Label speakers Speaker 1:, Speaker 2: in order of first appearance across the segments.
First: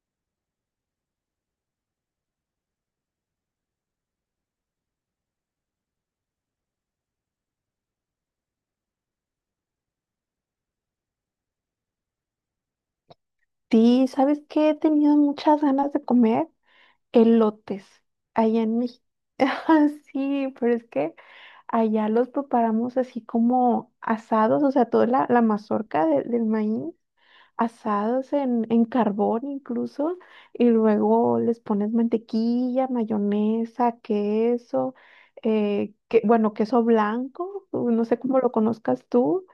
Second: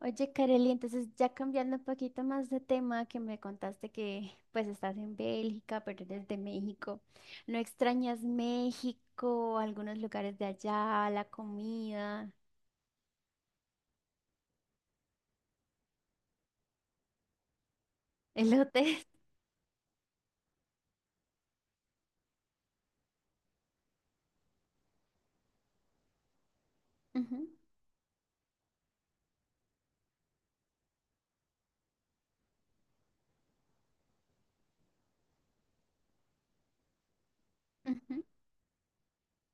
Speaker 1: Oye, Kareli, entonces ya cambiando un poquito más de tema, que me contaste que pues estás en Bélgica, pero eres de México. ¿No extrañas México, algunos lugares de allá, la comida,
Speaker 2: Sí, ¿sabes qué? He tenido muchas ganas de comer elotes allá en
Speaker 1: elotes?
Speaker 2: México. Ah, sí, pero es que allá los preparamos así como asados, o sea, toda la mazorca del maíz,
Speaker 1: Ujú,
Speaker 2: asados en carbón incluso, y luego les pones mantequilla, mayonesa, queso, que, bueno, queso blanco, no sé
Speaker 1: ujú.
Speaker 2: cómo lo conozcas tú,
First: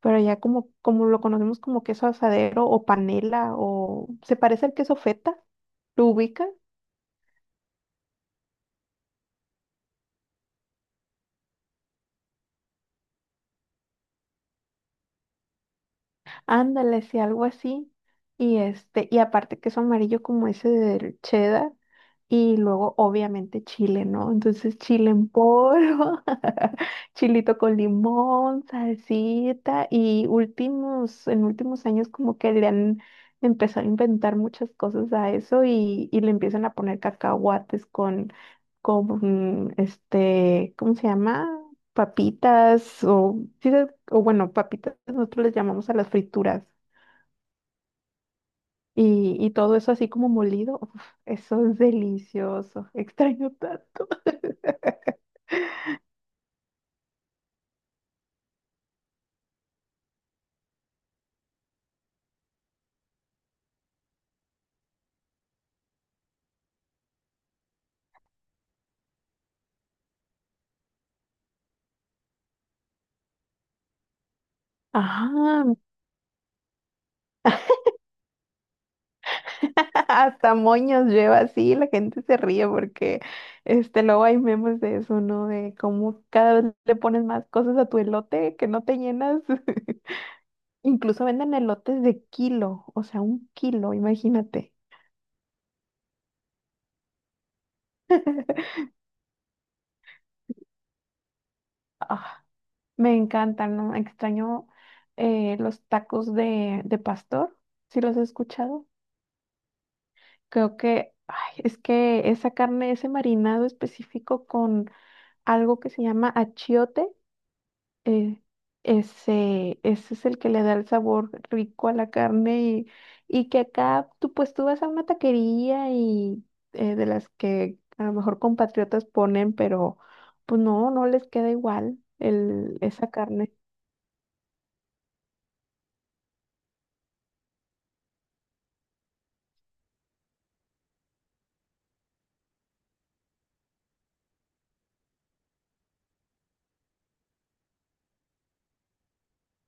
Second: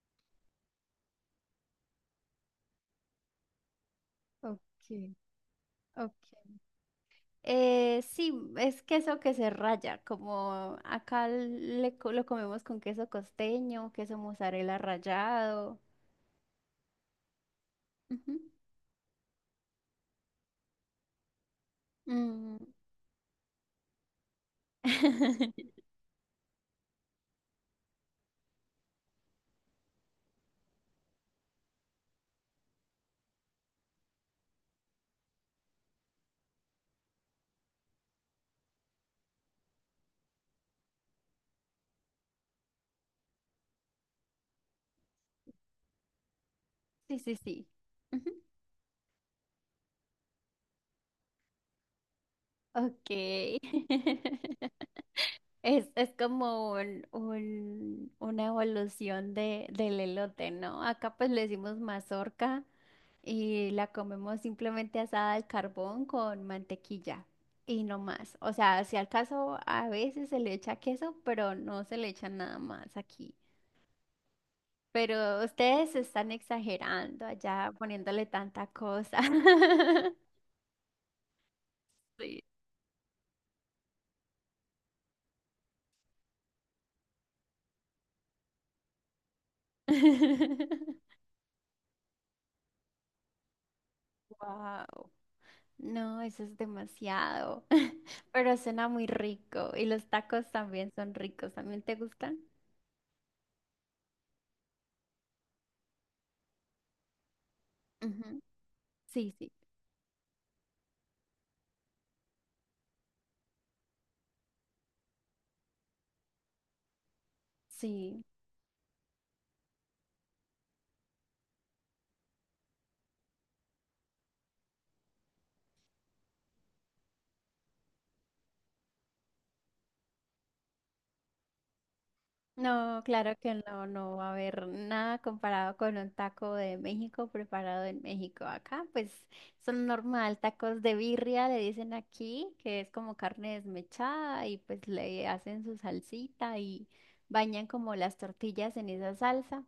Speaker 2: pero ya como, como lo conocemos como queso asadero o panela, o se parece al
Speaker 1: Ok,
Speaker 2: queso feta. ¿Lo ubicas?
Speaker 1: ok. Sí, es queso que se raya, como acá lo comemos con queso costeño, queso mozzarella rallado.
Speaker 2: Ándale, sí, algo así.
Speaker 1: Ujú.
Speaker 2: Y este, y aparte que es amarillo como ese del cheddar, y
Speaker 1: Mm.
Speaker 2: luego obviamente chile, ¿no? Entonces chile en polvo, chilito con limón, salsita, y últimos años como que le han empezado a inventar muchas cosas a eso, y le empiezan a poner cacahuates con, ¿cómo se llama? Papitas o, o bueno, papitas nosotros les llamamos a las frituras,
Speaker 1: Sí, sí, sí.
Speaker 2: y todo eso así como molido, uf, eso es delicioso,
Speaker 1: Ok.
Speaker 2: extraño tanto.
Speaker 1: Es como una evolución del elote, ¿no? Acá pues le decimos mazorca y la comemos simplemente asada al carbón con mantequilla y no más. O sea, si al caso a veces se le echa queso, pero no se le echa nada más aquí. Pero
Speaker 2: Ajá,
Speaker 1: ustedes están exagerando allá poniéndole tanta cosa.
Speaker 2: hasta moños lleva así, la gente se
Speaker 1: Sí.
Speaker 2: ríe porque este, luego hay memes de eso, ¿no? De cómo cada vez le pones más cosas a tu elote que no te llenas. Incluso venden elotes de kilo, o sea, un kilo, imagínate.
Speaker 1: Wow. No, eso es demasiado, pero suena muy rico y los tacos también son ricos. ¿También te gustan?
Speaker 2: Ah, me encantan, ¿no? Extraño los tacos de pastor, si los he
Speaker 1: Ujú.
Speaker 2: escuchado.
Speaker 1: Sí, sí,
Speaker 2: Creo que, ay, es que esa carne, ese marinado específico con algo que se llama achiote,
Speaker 1: sí.
Speaker 2: eh, ese es el que le da el sabor rico a la carne, y que acá tú pues tú vas a una taquería y, de las que a lo mejor compatriotas ponen, pero pues no, no les queda igual el,
Speaker 1: No,
Speaker 2: esa
Speaker 1: claro
Speaker 2: carne.
Speaker 1: que no, no va a haber nada comparado con un taco de México preparado en México. Acá, pues son normal, tacos de birria, le dicen aquí, que es como carne desmechada y pues le hacen su salsita y bañan como las tortillas en esa salsa.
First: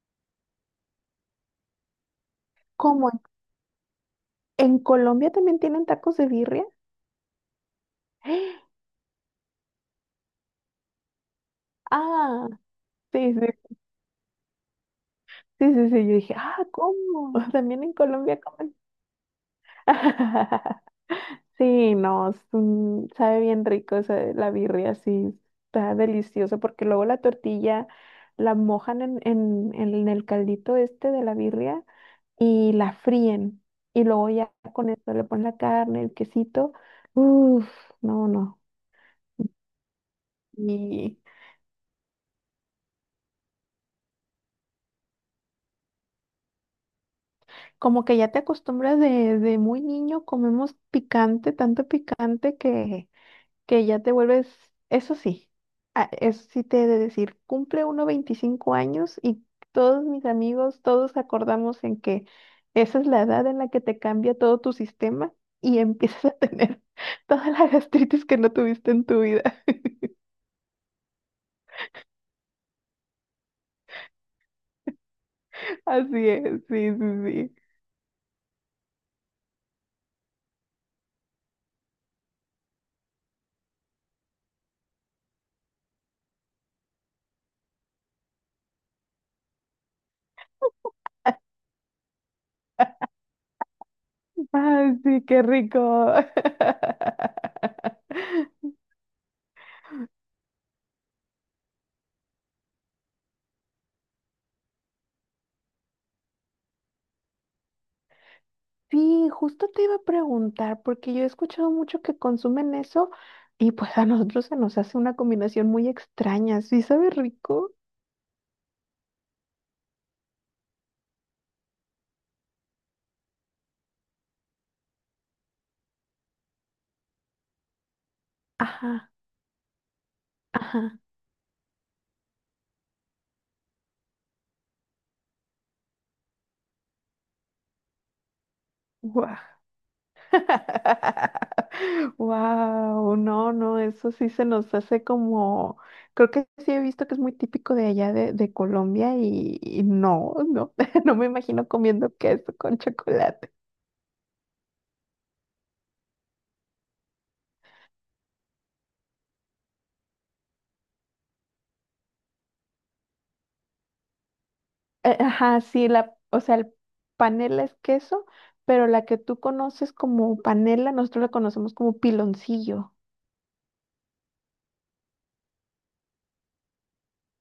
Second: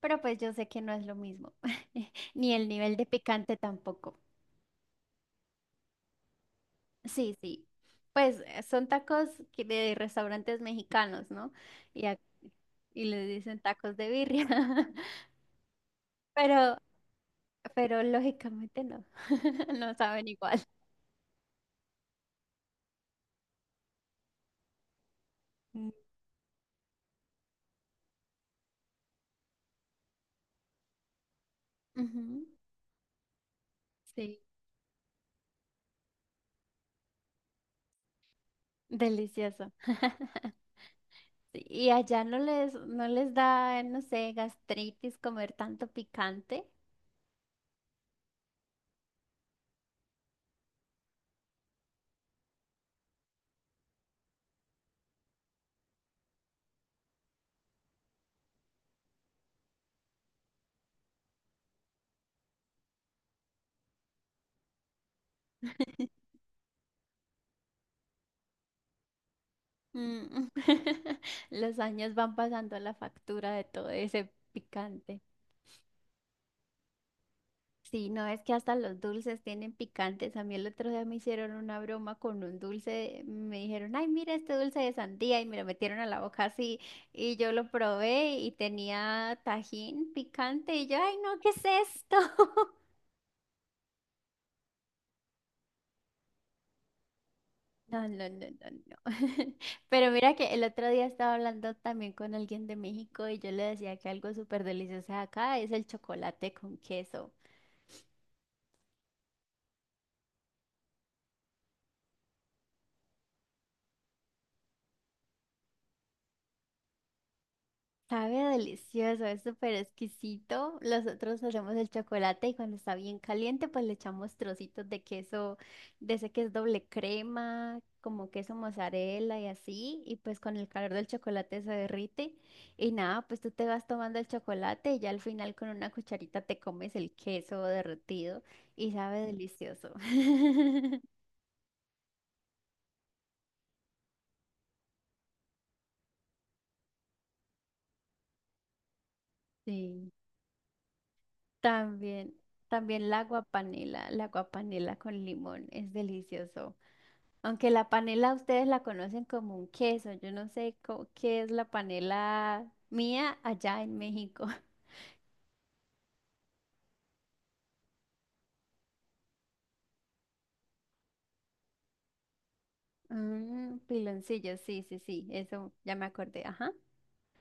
Speaker 1: Pero pues yo sé que no es lo mismo, ni el nivel de
Speaker 2: ¿Cómo?
Speaker 1: picante tampoco.
Speaker 2: ¿En Colombia también tienen tacos de birria?
Speaker 1: Sí, sí. Pues son tacos que de restaurantes mexicanos, ¿no? Y, a-
Speaker 2: Ah,
Speaker 1: y les
Speaker 2: sí,
Speaker 1: dicen
Speaker 2: sí,
Speaker 1: tacos de birria.
Speaker 2: sí, sí, sí. Yo dije, ah,
Speaker 1: Pero,
Speaker 2: ¿cómo? También en
Speaker 1: pero
Speaker 2: Colombia comen.
Speaker 1: lógicamente no. No saben igual.
Speaker 2: Sí, no, es un- sabe bien rico esa- la birria, sí,
Speaker 1: Mm,
Speaker 2: está deliciosa porque luego la tortilla la mojan en el caldito este de la birria
Speaker 1: ujú,
Speaker 2: y la fríen, y luego
Speaker 1: sí,
Speaker 2: ya con esto le ponen la carne, el quesito, uff, no, no,
Speaker 1: delicioso.
Speaker 2: y
Speaker 1: Sí, y allá no les, no les da, no sé, gastritis comer tanto picante.
Speaker 2: como que ya te acostumbras de muy niño, comemos picante, tanto picante que ya te vuelves, eso sí, eso sí te he de decir, cumple uno 25 años, y todos mis amigos, todos acordamos en que esa es la edad en la que te cambia todo tu sistema y empiezas a tener toda la gastritis que no tuviste en tu vida.
Speaker 1: Mm. Los años van pasando la factura de todo ese picante.
Speaker 2: Así es, sí, sí, sí.
Speaker 1: Sí, no es que hasta los dulces tienen picantes. A mí el otro día me hicieron una broma con un dulce. Me dijeron, ay, mira este dulce de sandía y me lo metieron a la boca así. Y yo lo probé y tenía tajín picante y yo, ay, no, ¿qué es esto?
Speaker 2: Ay, sí, qué rico.
Speaker 1: No, no, no, no, no. Pero mira que el otro día estaba hablando también con alguien de México y yo le decía que algo súper delicioso de acá es el chocolate con queso.
Speaker 2: Sí, justo te iba a preguntar, porque yo he escuchado mucho que consumen eso, y pues a nosotros se nos hace una combinación muy extraña. ¿Sí sabe rico?
Speaker 1: Sabe delicioso, es súper exquisito. Nosotros hacemos el chocolate y cuando está bien caliente, pues le echamos trocitos de queso, de ese que es doble crema, como queso
Speaker 2: Ajá,
Speaker 1: mozzarella y así. Y pues con el calor
Speaker 2: ajá,
Speaker 1: del chocolate se derrite. Y nada, pues tú te vas tomando el chocolate y ya al final con una cucharita te comes el queso derretido y sabe
Speaker 2: guau.
Speaker 1: delicioso.
Speaker 2: Wow, no, no, eso sí se nos hace como, creo que sí he visto que es muy típico de allá de Colombia, y
Speaker 1: Sí,
Speaker 2: no, no, no me imagino comiendo
Speaker 1: también,
Speaker 2: queso con
Speaker 1: también
Speaker 2: chocolate.
Speaker 1: la guapanela con limón, es delicioso. Aunque la panela ustedes la conocen como un queso, yo no sé qué es la panela mía allá en México.
Speaker 2: Ajá, sí, la, o sea, el panela es queso, pero la que tú conoces como panela, nosotros la conocemos como piloncillo.
Speaker 1: Mm, piloncillo, sí, sí, sí, eso ya me acordé, ajá.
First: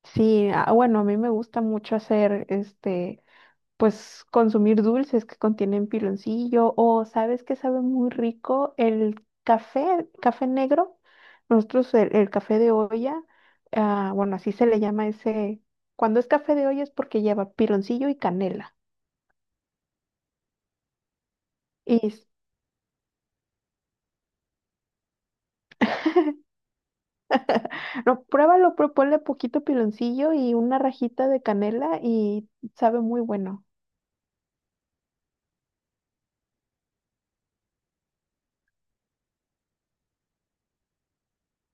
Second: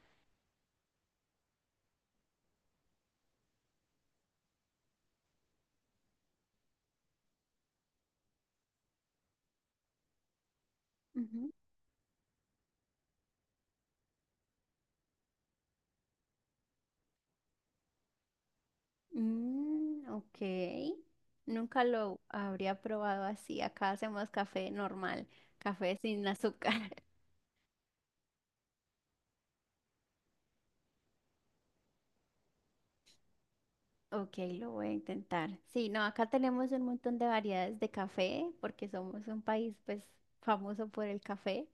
Speaker 2: Sí, ah, bueno, a mí me gusta mucho hacer, este, pues consumir dulces que contienen piloncillo. O, ¿sabes que sabe muy rico? El café, café negro.
Speaker 1: Ujú.
Speaker 2: Nosotros el café de olla, ah, bueno, así se le llama ese, cuando es café de olla es porque lleva piloncillo y canela.
Speaker 1: Mm, ok, nunca lo
Speaker 2: Y
Speaker 1: habría probado así, acá hacemos café normal, café sin azúcar.
Speaker 2: no, pruébalo, pero ponle poquito piloncillo y una rajita de canela y sabe muy bueno.
Speaker 1: Ok, lo voy a intentar. Sí, no, acá tenemos un montón de variedades de café porque somos un país pues famoso por el café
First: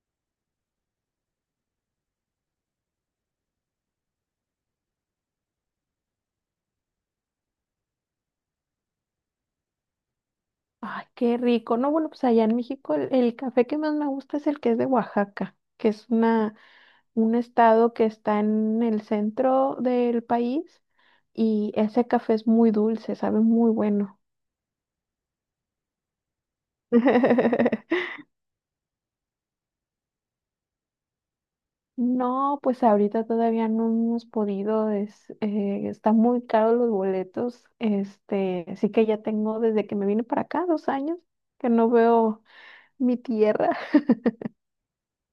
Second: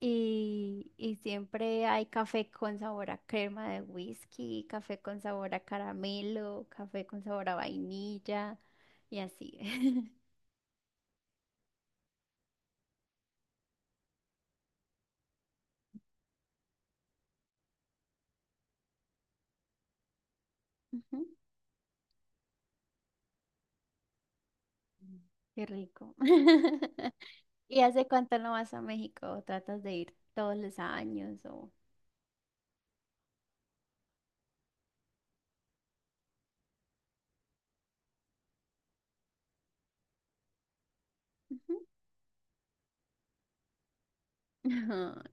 Speaker 1: y siempre hay café con sabor a crema de whisky, café con sabor a caramelo, café con sabor a vainilla y así.
Speaker 2: Ay, qué rico. No, bueno, pues allá en México el café que más me gusta es el que es de Oaxaca, que es una, un estado que está en el centro del país,
Speaker 1: Ujú.
Speaker 2: y ese café es muy dulce, sabe muy bueno.
Speaker 1: Mm. Qué rico. ¿Y hace cuánto no vas a México? ¿O tratas de ir todos los años o...?
Speaker 2: No, pues ahorita todavía no hemos podido, es, están muy caros los boletos, este, así que ya tengo desde que me vine para acá 2 años que
Speaker 1: Ujú.
Speaker 2: no veo mi tierra.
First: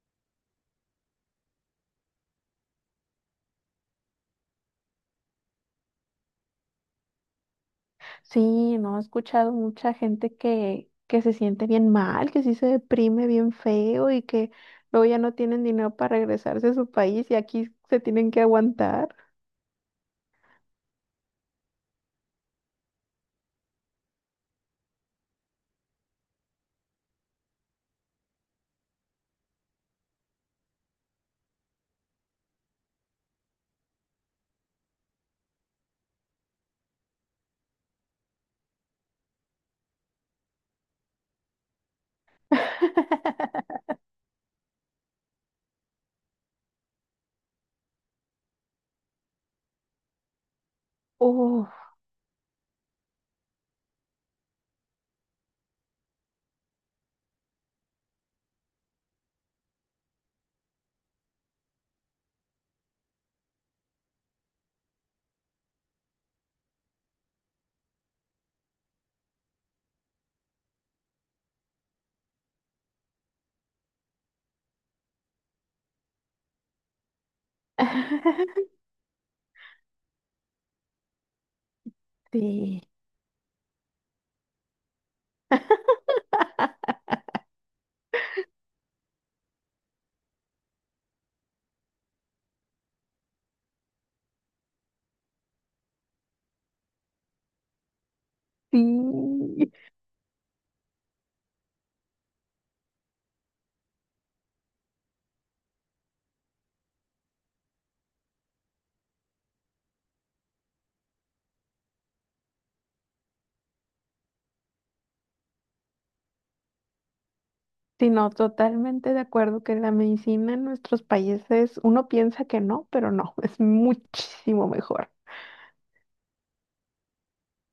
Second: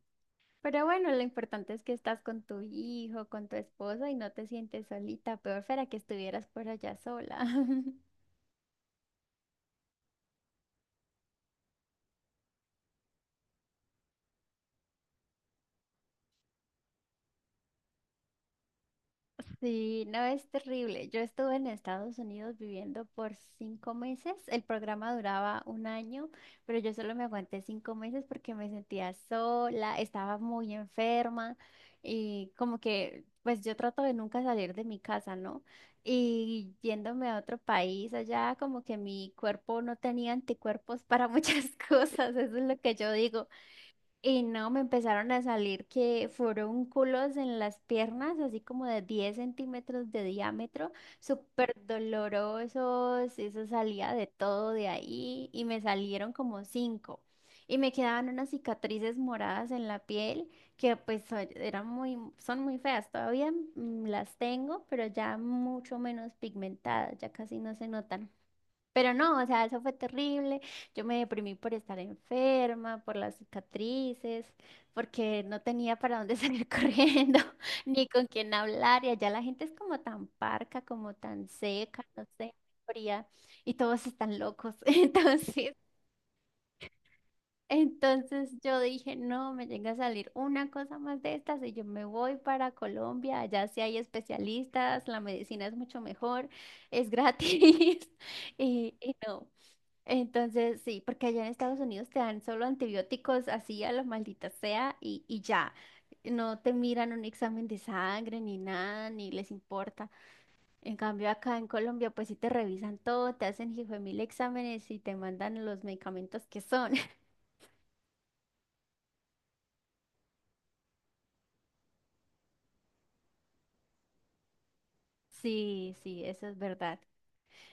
Speaker 1: Pero bueno, lo importante es que estás con tu hijo, con tu esposa y no te sientes solita. Peor fuera que estuvieras por allá sola.
Speaker 2: Sí, no, he escuchado mucha gente que se siente bien mal, que sí se deprime bien feo y que luego ya no tienen dinero para regresarse a su país y aquí se tienen que aguantar.
Speaker 1: Sí, no es terrible. Yo estuve en Estados Unidos viviendo por 5 meses. El programa duraba un año, pero yo solo me aguanté 5 meses porque me sentía sola, estaba muy enferma y como que, pues yo trato de nunca salir de mi casa, ¿no? Y yéndome a otro país allá, como que mi cuerpo no tenía anticuerpos para muchas cosas, eso es lo que yo digo. Y no, me empezaron a salir que forúnculos en las piernas, así como de 10 centímetros de diámetro, súper
Speaker 2: Uf,
Speaker 1: dolorosos, eso salía de todo de ahí y me salieron como cinco. Y me quedaban unas cicatrices moradas en la piel que pues eran muy, son muy feas, todavía las tengo, pero ya mucho menos pigmentadas, ya casi no se notan. Pero no, o sea, eso fue terrible. Yo me deprimí por estar enferma, por las cicatrices, porque no tenía para dónde salir corriendo, ni con quién hablar. Y allá la gente es como tan parca, como tan seca, no sé,
Speaker 2: sí,
Speaker 1: fría, y todos están locos. Entonces, entonces yo dije, no, me llega a salir una cosa más de estas y yo me voy para Colombia. Allá sí hay especialistas, la medicina es mucho mejor, es gratis. Y, y no.
Speaker 2: sí.
Speaker 1: Entonces, sí, porque allá en Estados Unidos te dan solo antibióticos así a lo maldita sea y ya. No te miran un examen de sangre ni nada, ni les importa. En cambio, acá en Colombia, pues sí te revisan todo, te hacen hijo de mil exámenes y te mandan los medicamentos que son.
Speaker 2: Sí, no, totalmente de acuerdo que la medicina en nuestros países, uno piensa que no, pero no, es muchísimo mejor.
Speaker 1: Sí, sí, eso es verdad.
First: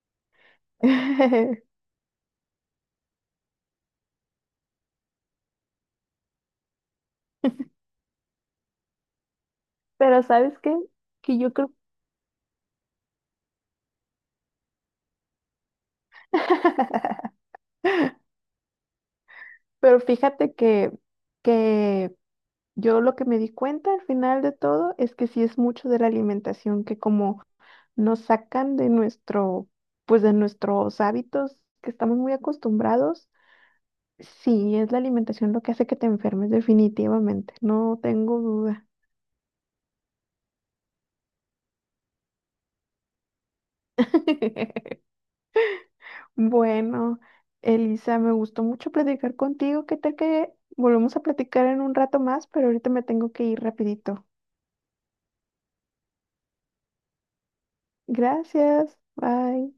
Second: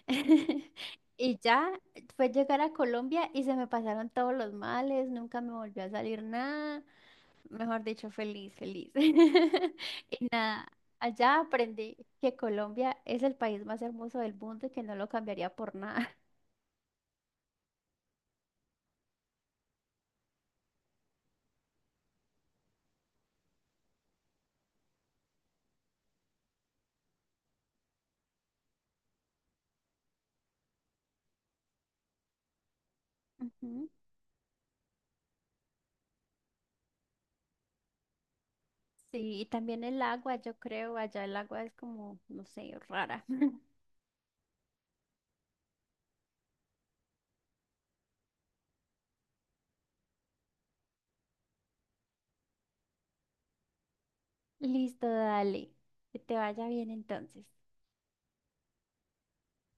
Speaker 1: Y ya fue llegar a Colombia y se me pasaron todos los males, nunca me volvió a salir nada. Mejor dicho, feliz, feliz.
Speaker 2: Pero
Speaker 1: Y
Speaker 2: ¿sabes
Speaker 1: nada,
Speaker 2: qué? Que
Speaker 1: allá
Speaker 2: yo creo...
Speaker 1: aprendí que Colombia es el país más hermoso del mundo y que no lo cambiaría por nada.
Speaker 2: Pero fíjate que yo lo que me di cuenta al final de todo es que sí es mucho de la alimentación, que como nos sacan de nuestro, pues de nuestros hábitos que estamos muy acostumbrados,
Speaker 1: Ujú.
Speaker 2: sí es la alimentación lo que hace que te enfermes definitivamente, no tengo duda.
Speaker 1: Sí, y también el agua, yo creo, allá el agua es como, no sé, rara.
Speaker 2: Bueno, Elisa, me gustó mucho platicar contigo. ¿Qué tal que volvemos a platicar en un rato más? Pero ahorita me tengo que ir rapidito.
Speaker 1: Listo, dale. Que te vaya bien entonces.
Speaker 2: Gracias. Bye.